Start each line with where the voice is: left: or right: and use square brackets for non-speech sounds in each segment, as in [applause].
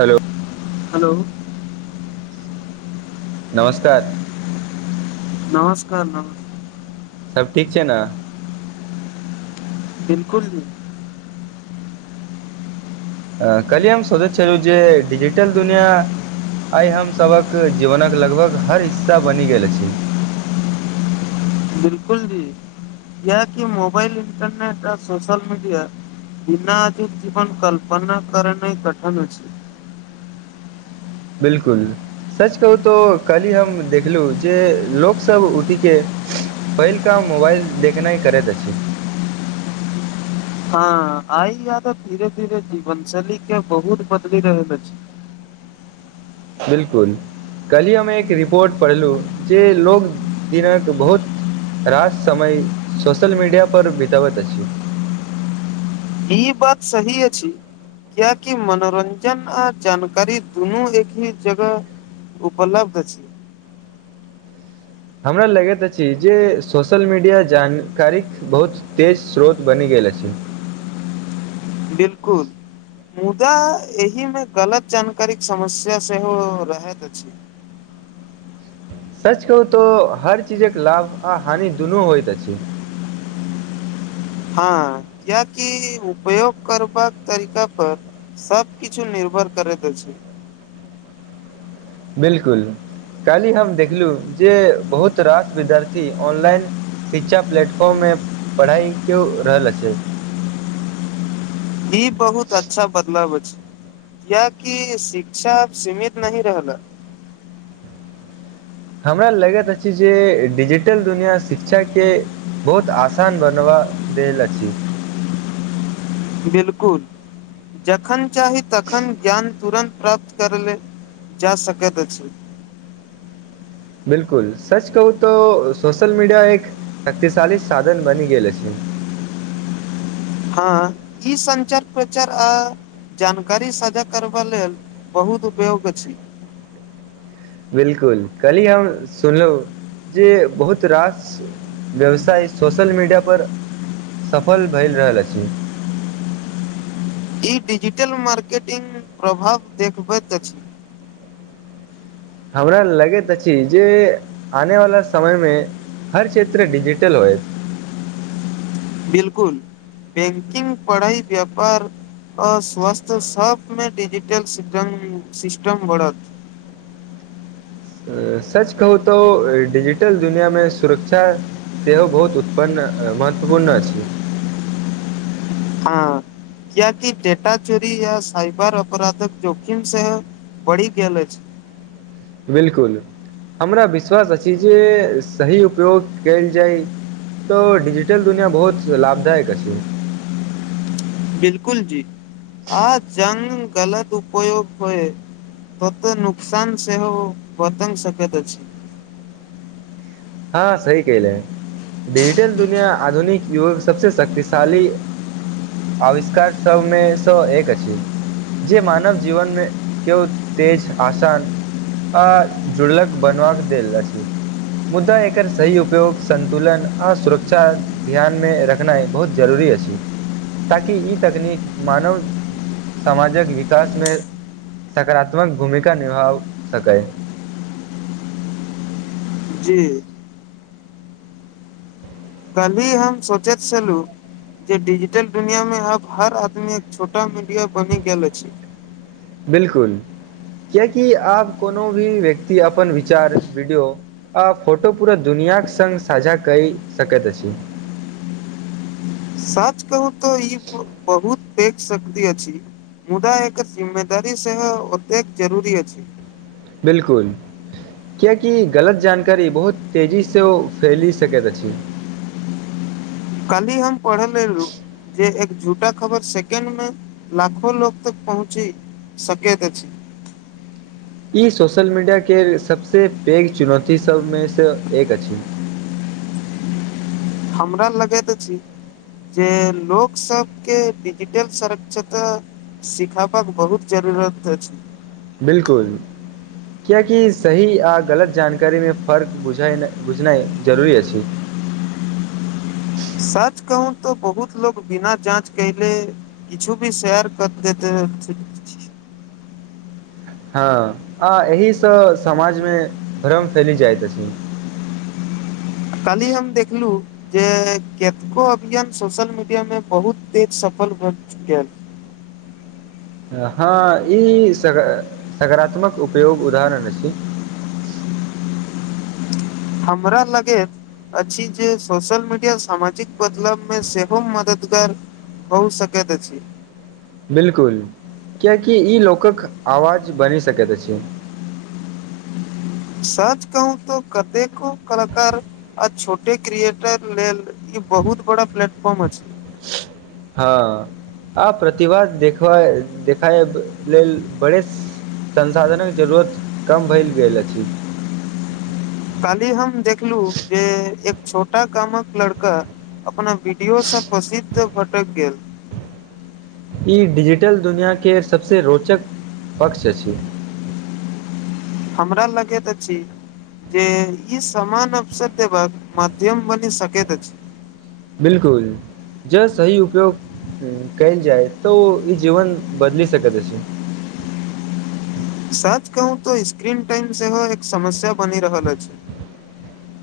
right: Hello [inaudible]
left: हलो
right: नमस्कार
left: नमस्कार नम
right: सब ठीक छैय ने
left: बिल्कुल जी
right: कल्हि हम सोचैत छलहुँ जे डिजिटल दुनिया आइ हमसबक जीवनक लगभग हर हिस्सा बनि गेल अछि।
left: बिल्कुल जी कियाकी मोबाइल इंटरनेट आ सोशल मीडिया। बिना अधिक जीवन कल्पना करने कठन होय छै।
right: बिल्कुल। सच कहू तोऽ काल्हि हम देखलहुँ जे लोकसब उठि के पहिलकाम मोबाइल देखनाय करैत अछि
left: हँ आइ यात धीरे धीरे जीवन शैली के बहुत बदली रहल अछि
right: बिल्कुल कल्हि हम एक रिपोर्ट पढ़लु जे लोग दिनक बहुत रास समय सोशल मीडिआ पर बिताबत अछि।
left: ई बात सहीये छै। कियाकी मनोरञ्जन आ जानकारी दुनू एक ही जगह। उपलब्ध छै
right: हमरा लगैत अछि जे सोशल मीडिया जानकारीक। बहुत तेज स्रोत बनि गेल अछि।
left: बिल्कुल। मुदा एहि मे गलत जानकारी के समस्या सेहो रहैत अछि।
right: सच कहू तोऽ हर चीजक लाभ आ हानि दुनू होइत अछि।
left: हँ क्याकी उपयोग करबाक तरिका पर। सबकिछु निर्भर करैत अछि।
right: बिल्कुल कालहि हम देखलू जे बहुत रास विद्यार्थी ऑनलाइन। शिक्षा प्लेटफॉर्म मे पढ़ाई क्यो रहल अछी।
left: ई बहुत अच्छा बदलाव अछि। कियाकी शिक्षा सीमित नहि रहल।
right: हमरा लगैत अछि जे डिजिटल दुनिआँ शिक्षाके। बहुत आसान बनबा देल अछि।
left: बिल्कुल। जखन चाही तखन ज्ञान तुरन्त प्राप्त करले जा सकैत अछि।
right: बिल्कुल सच कहू तोऽ सोशल मीडिया एक शक्तिशाली साधन बनि गेल अछी।
left: हँ ई संञ्चार प्रचार आ। जानकारी सझा करबा लेल बहुत उपयोग अछी।
right: बिल्कुल कल्ही हम सुनलौं जे बहुत रास। व्यवसाय सोशल मीडिया पर सफल भए रहल अछि।
left: ई डिजिटल मार्केटिंगग प्रभाव देखबैत अछि।
right: हमरा लगैत अछि जे आने वाला समय मे। हर क्षेत्र डीजिटल होएत।
left: बिल्कुल बैंकिंग पढ़ाइ व्यापार अ स्वस्थ सब। [unintelligible] डिजिटल सिस्टम बढ़त।
right: सच कहू तोऽ डिजिटल दुनियामे सुरक्षा। सेहो बहुत उत्पन्न महत्वपूर्ण अछि।
left: हँ। [unintelligible] कियाकि डेटा चोरी य साइबर अपराधक जोखिम से बढ़ि गेल अछि।
right: बिलकुल हमरा विश्वास अछि जे सही उपयोग कयल जाय। तऽ डिजिटल दुनिआ बहुत लाभदायक अछि।
left: बिलकुल जी आ जंग गलत उपयोग होय। तत नुकसान सेहो बतंग सकैत छै।
right: हँ सही कलहाँ डिजिटल दुनिया आधुनिक युग सबसँ शक्तिशाली आविष्कार सबमे सए एक अछि। जे मानव जीवन मे के तेज आसान आ झुलक बनव के देला अछी। मुद्दा एकर सही उपयोग सन्तुलन आ सुरक्षा ध्यान मे रखनाइ बहुत जरूरी अछि, ताकि ई तकनीक मानव समाजक विकास मे सकारात्मक भूमिका निभा सकय
left: जी। कली हम सोचैत छलहु जे डिजिटल दुनिया में आब हर आदमी एक छोटा मीडिया बनि गेल अछि।
right: बिलकुल कियकि आब कोनो भी व्यक्ति अपन विचार वीडियो आ फोटो पूरा दुनिआक सङ्ग साझा क सकैत अछि
left: सच कहू तऽ ई बहुत फेक शक्ति अछि। मुदा एकर जिम्मेदारी सेहो ओतेक जरुररी अछि।
right: बिलकुल कियकि गलत जानकारी बहुत तेजी सँ ओ फैलि सकैत अछि।
left: कली हम पढ़ल मे रु जे एक झूठा खबर सेकेंडमे लाखो लोक तक पहुँचे सकेत अछि।
right: ई सोशल मीडियाके सभसँ पैघ चुनौती सभमेसँ एक अछि।
left: हमरा लगे तऽ अछी जे लोक सबके डिजिटल सरक्षता सिखबाक बहुत जरूरत अछै।
right: बिलकुल कियाकि सही आ गलत जानकारीमे फर्क बुझ बुझनाइ जरुरी अछि। [unintelligible]
left: सच कहू तऽ बहुत लोक बिना जाँच केहीले किछु भी शेयर कर देते।
right: हँ आ एहिसँ समाजमे भ्रम फैल जाइत अछि।
left: काली हम देखलहुँ। जे कतको अभियान सोशल मीडिया मे बहुत तेज सफल भऽ गेल।
right: हँ ई स सकारात्मक उपयोग उदाहरण छी।
left: अमरााल लगेत अछि जे सोशल मीडिया सामाजिक बदलावमे सेहो मददगार बहु सकत अछी
right: बिल्कुल कियकि ई लोकक आवाज बनि सकैत अछि।
left: सच कहू तो कतेकेकू कलाक आ छोटे क्रिएटर लेल ई बहुत बड़ा प्लेटफॉर्म अछि।
right: [unintelligible] हँ आ प्रतिभा देखबै देखैब लेल बड़े स संसाधन कऽ जरूरत कम भेल गेल अछि।
left: काल्हि हम देखलू जे एक छोटा कामक लड़का अपना वीडियो से प्रसिद्ध भटक गेल
right: ई डिजिटल दुनिया केँ सब से रोचक पक्ष अछि।
left: हमरा लगैतत अछी जे ई समन अबसर देबक मध्यम बनी सकैत अछी
right: बिल्कुल जे सही उपयोग कैल जाय तो ई जीवन बदलि सकैत अछी
left: साच कहू तो स्क्रीन टाइम सेहो एक समस्या बनी रहल अछि।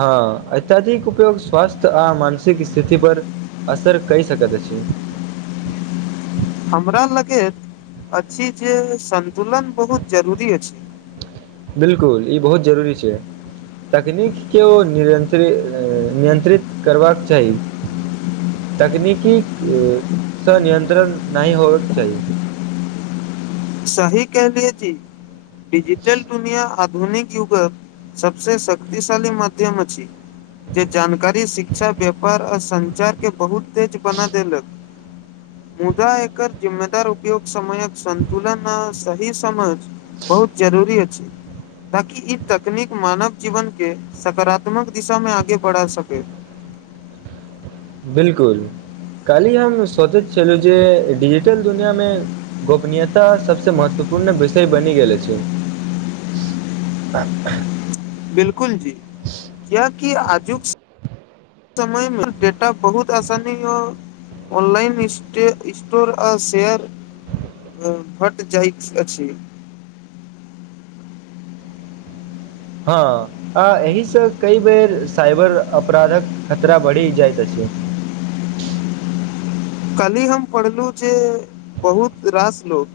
right: हऽ अत्यधिक उपयोग स्वास्थ्य आ मानसिक स्थिति पर असर कै सकैत अछि।
left: हमरा लगैत अछि जे संतुलन बहुत जरूरी अछि।
right: बिल्कुल ई बहुत जरूरी छै। तकनीक केँ ओ नियंत्रित [unintelligible] नियंत्रित करबाक चाही। तकनीकी स नियंत्रण नहीं होवै कऽ चाही।
left: सही कहलियए जी [inaudible] डिजिटल दुनिया आधुनिक युग सबसे शक्तिशाली माध्यम अछि। जे जानकारी शिक्षा व्यापार आ संचार केँ बहुत तेज बना देलक [inaudible] मुदा एकर जिम्मेदार उपयोग समय कऽ संग तुलना सही समझ बहुत जरूरी अछि। ताकि ई तकनीक मानव जीवन केँ सकारात्मक दिशा में आगे बढ़ा सकै।
right: बिल्कुल कालहि हम सोचैत छेलु जे डिजिटल दुनिया में गोपनीयता सबसे महत्वपूर्ण विषय बनी गेले अछी [unintelligible]
left: बिल्कुल जी किया की आजुक समय मे डेटा बहुत आसानी यौ ऑनलाइन [unintelligible] स्टोर आ शेयर फट जाइ अछी
right: हऽ आ एहि स कई बेर साइबर अपराधक खतरा बड़ही जाइत अछी
left: कल्ही हम पढ़लु जे बहुत रास लोक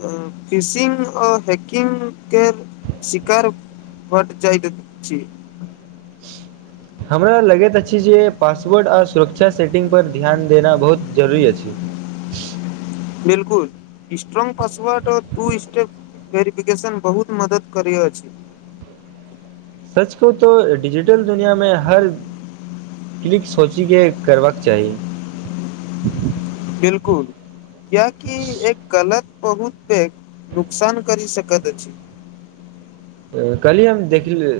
left: [inaudible] फिशिंग आ हैकिंग केँ शिकार - बढ़ ज़ैत छी।
right: हमरा लगैत अछि जे पासवर्ड आ सुरक्षा सेटिंगपर ध्यान देनाइ बहुत जरुरी अछि।
left: बिल्कुल strong password two step verification बहुत मदद करै अछि।
right: सच कहूँ तो डिजिटल दुनिया में हर। क्लिक सोचि केँ करबाक चाही [inaudible]
left: बिल्कुल किया की एक गलत बहुत पेघ नुकसान करी सकैत अछि।
right: कहलियै हम देखली।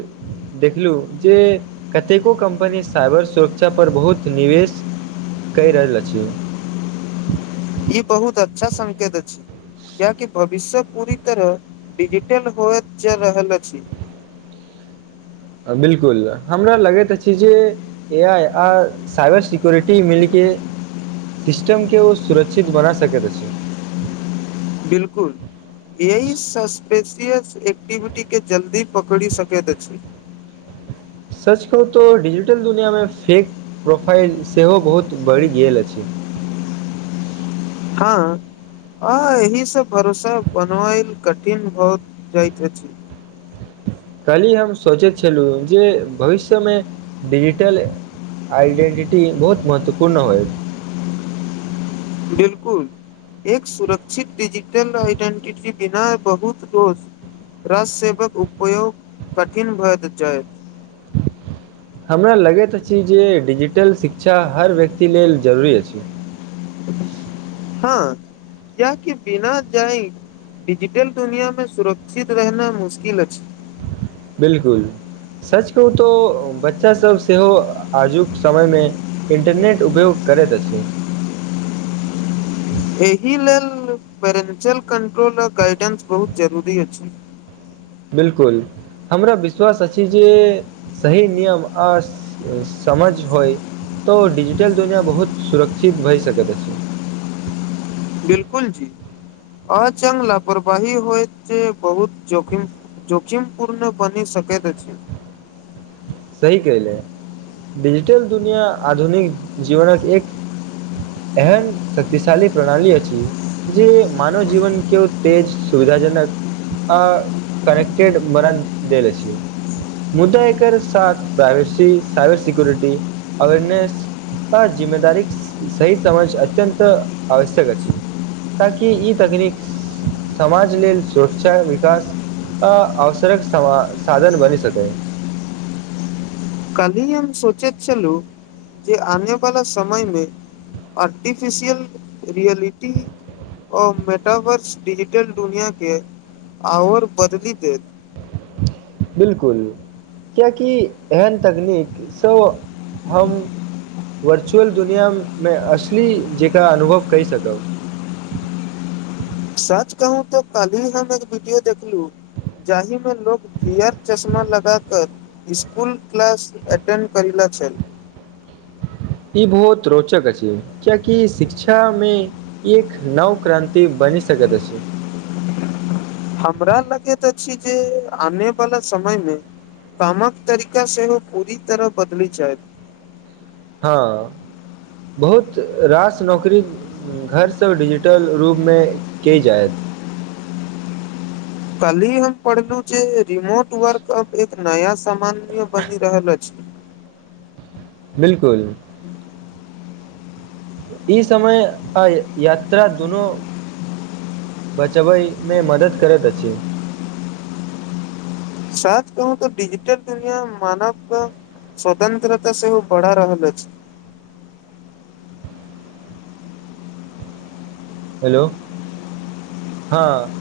right: देखलू जे कतेको कम्पनी साइबर सुरक्षा पर बहुत निवेश। कैह रहल छी।
left: ई बहुत अच्छा संकेत अछि। कियाकि भविष्य पूरी तरह डिजिटल होएत जा रहल अछि।
right: बिल्कुल हमरा लगैत अछि जे, ए आइ आ साइबर सिक्योरिटी मिलके, सिस्टमके ओ सुरक्षित बना सकैत अछि।
left: बिल्कुल। ए आय सस्पेशियस एक्टिविटी के जल्दी पकड़ि सकैत अछि।
right: सच कहु तऽ डिजिटल दुनियाँमे फेक प्रोफाइल सेहो बहुत बढ़ि गेल अछि।
left: हँ हँ एहि सब भरोसा बनबैल कठिन हो जाइत अछि।
right: कल्हि हम सोचैत छलहुँ जे भविष्यमे डिजिटल, आइडेन्टिटी बहुत महत्वपूर्ण होयत,
left: बिल्कुल एक सुरक्षित डिजिटल आइडेंटिटी बिना बहुत रोज रास सेबक उपयोग कठिन भएत जाय,
right: हमरा लगैत अछि जे डिजिटल शिक्षा हर व्यक्ति लेल जरूरी अछि।
left: हँ कियेकि बिना जाइन डीजिटल दुनियाँ मे सुरक्षित रहना मुश्किल अछि।
right: बिल्कुल सच कहू तो बच्चासभ सेहो आजुक समयमे, इंटरनेट उपयोग करैत अछि।
left: एहि लेल पेरेंटियल कंट्रोल आ गाइडेंस बहुत जरूरी अछि।
right: बिल्कुल हमरा विश्वास अछि जेँ सही नियम आ समझ होइ तो डिजिटल दुनियाँ बहुत सुरक्षित भए सकैत अछि।
left: बिल्कुल जी अचंग लापरवाही होएत जे बहुत जोखिम जोखिम पुर्ण बनी सकैत अछि।
right: सही कहले डिजिटल दुनियाँ आधुनिक जीवनक एक एहन शक्तिशाली प्रणाली अछि। जे मानव जीवन केओ तेज सुविधाजनक आ करेक्टेड मरण देल अछि मुदा एकर साथ प्राइवेसी साइबर सिक्योरिटी अवेयरनेस आ जिम्मेदारीक सही समझ अत्यन्त आवश्यक अछि। ताकि ई तकनीक समाज लेल सुरक्षा विकास आ अवसरक सवा साधन बनि सकै।
left: कल्हि हम सोचैत छलु जेँ आने वाला समय मे आर्टीफिसियल रियलिटी ओ मेटावर्स डिजिटल दुनियाँ के आओर बदली देत
right: बिल्कुल किएकि एहन तकनीकसँ हम वर्चुअल दुनियाँमे असली जेकाँ अनुभव कइ सकब
left: सच कहू तऽ कल्हि हम एक वीडियो देखलू जाहि मे लोग पियर चश्मा लगा कऽ स्कूल क्लास एटेण्ड करिला छल
right: ई बहुत रोचक अछि कियेकी शिक्षामे ई एक नव क्रान्ति बनि सकत अछि।
left: हमरा लगैत अछि जेँ आने वाला समयमे कामक तरीका सेहो पूरी तरह बदली जायत
right: हाँ बहुत रास नौकरी घर सँ डिजिटल रूपमे केयल जायत
left: काल्हि हम पढ़लूँ जे रिमोट वर्क अब एक नया सामानिय बनि रहल अछि
right: बिल्कुल ई समय आ यात्रा दुनू बचबैमे मदद करैत अछि
left: सच कहू तऽ डिजिटल दुनिया मानव कऽ स्वतंत्रता सेहो बढ़ा रहल अछि
right: हेलो हाँ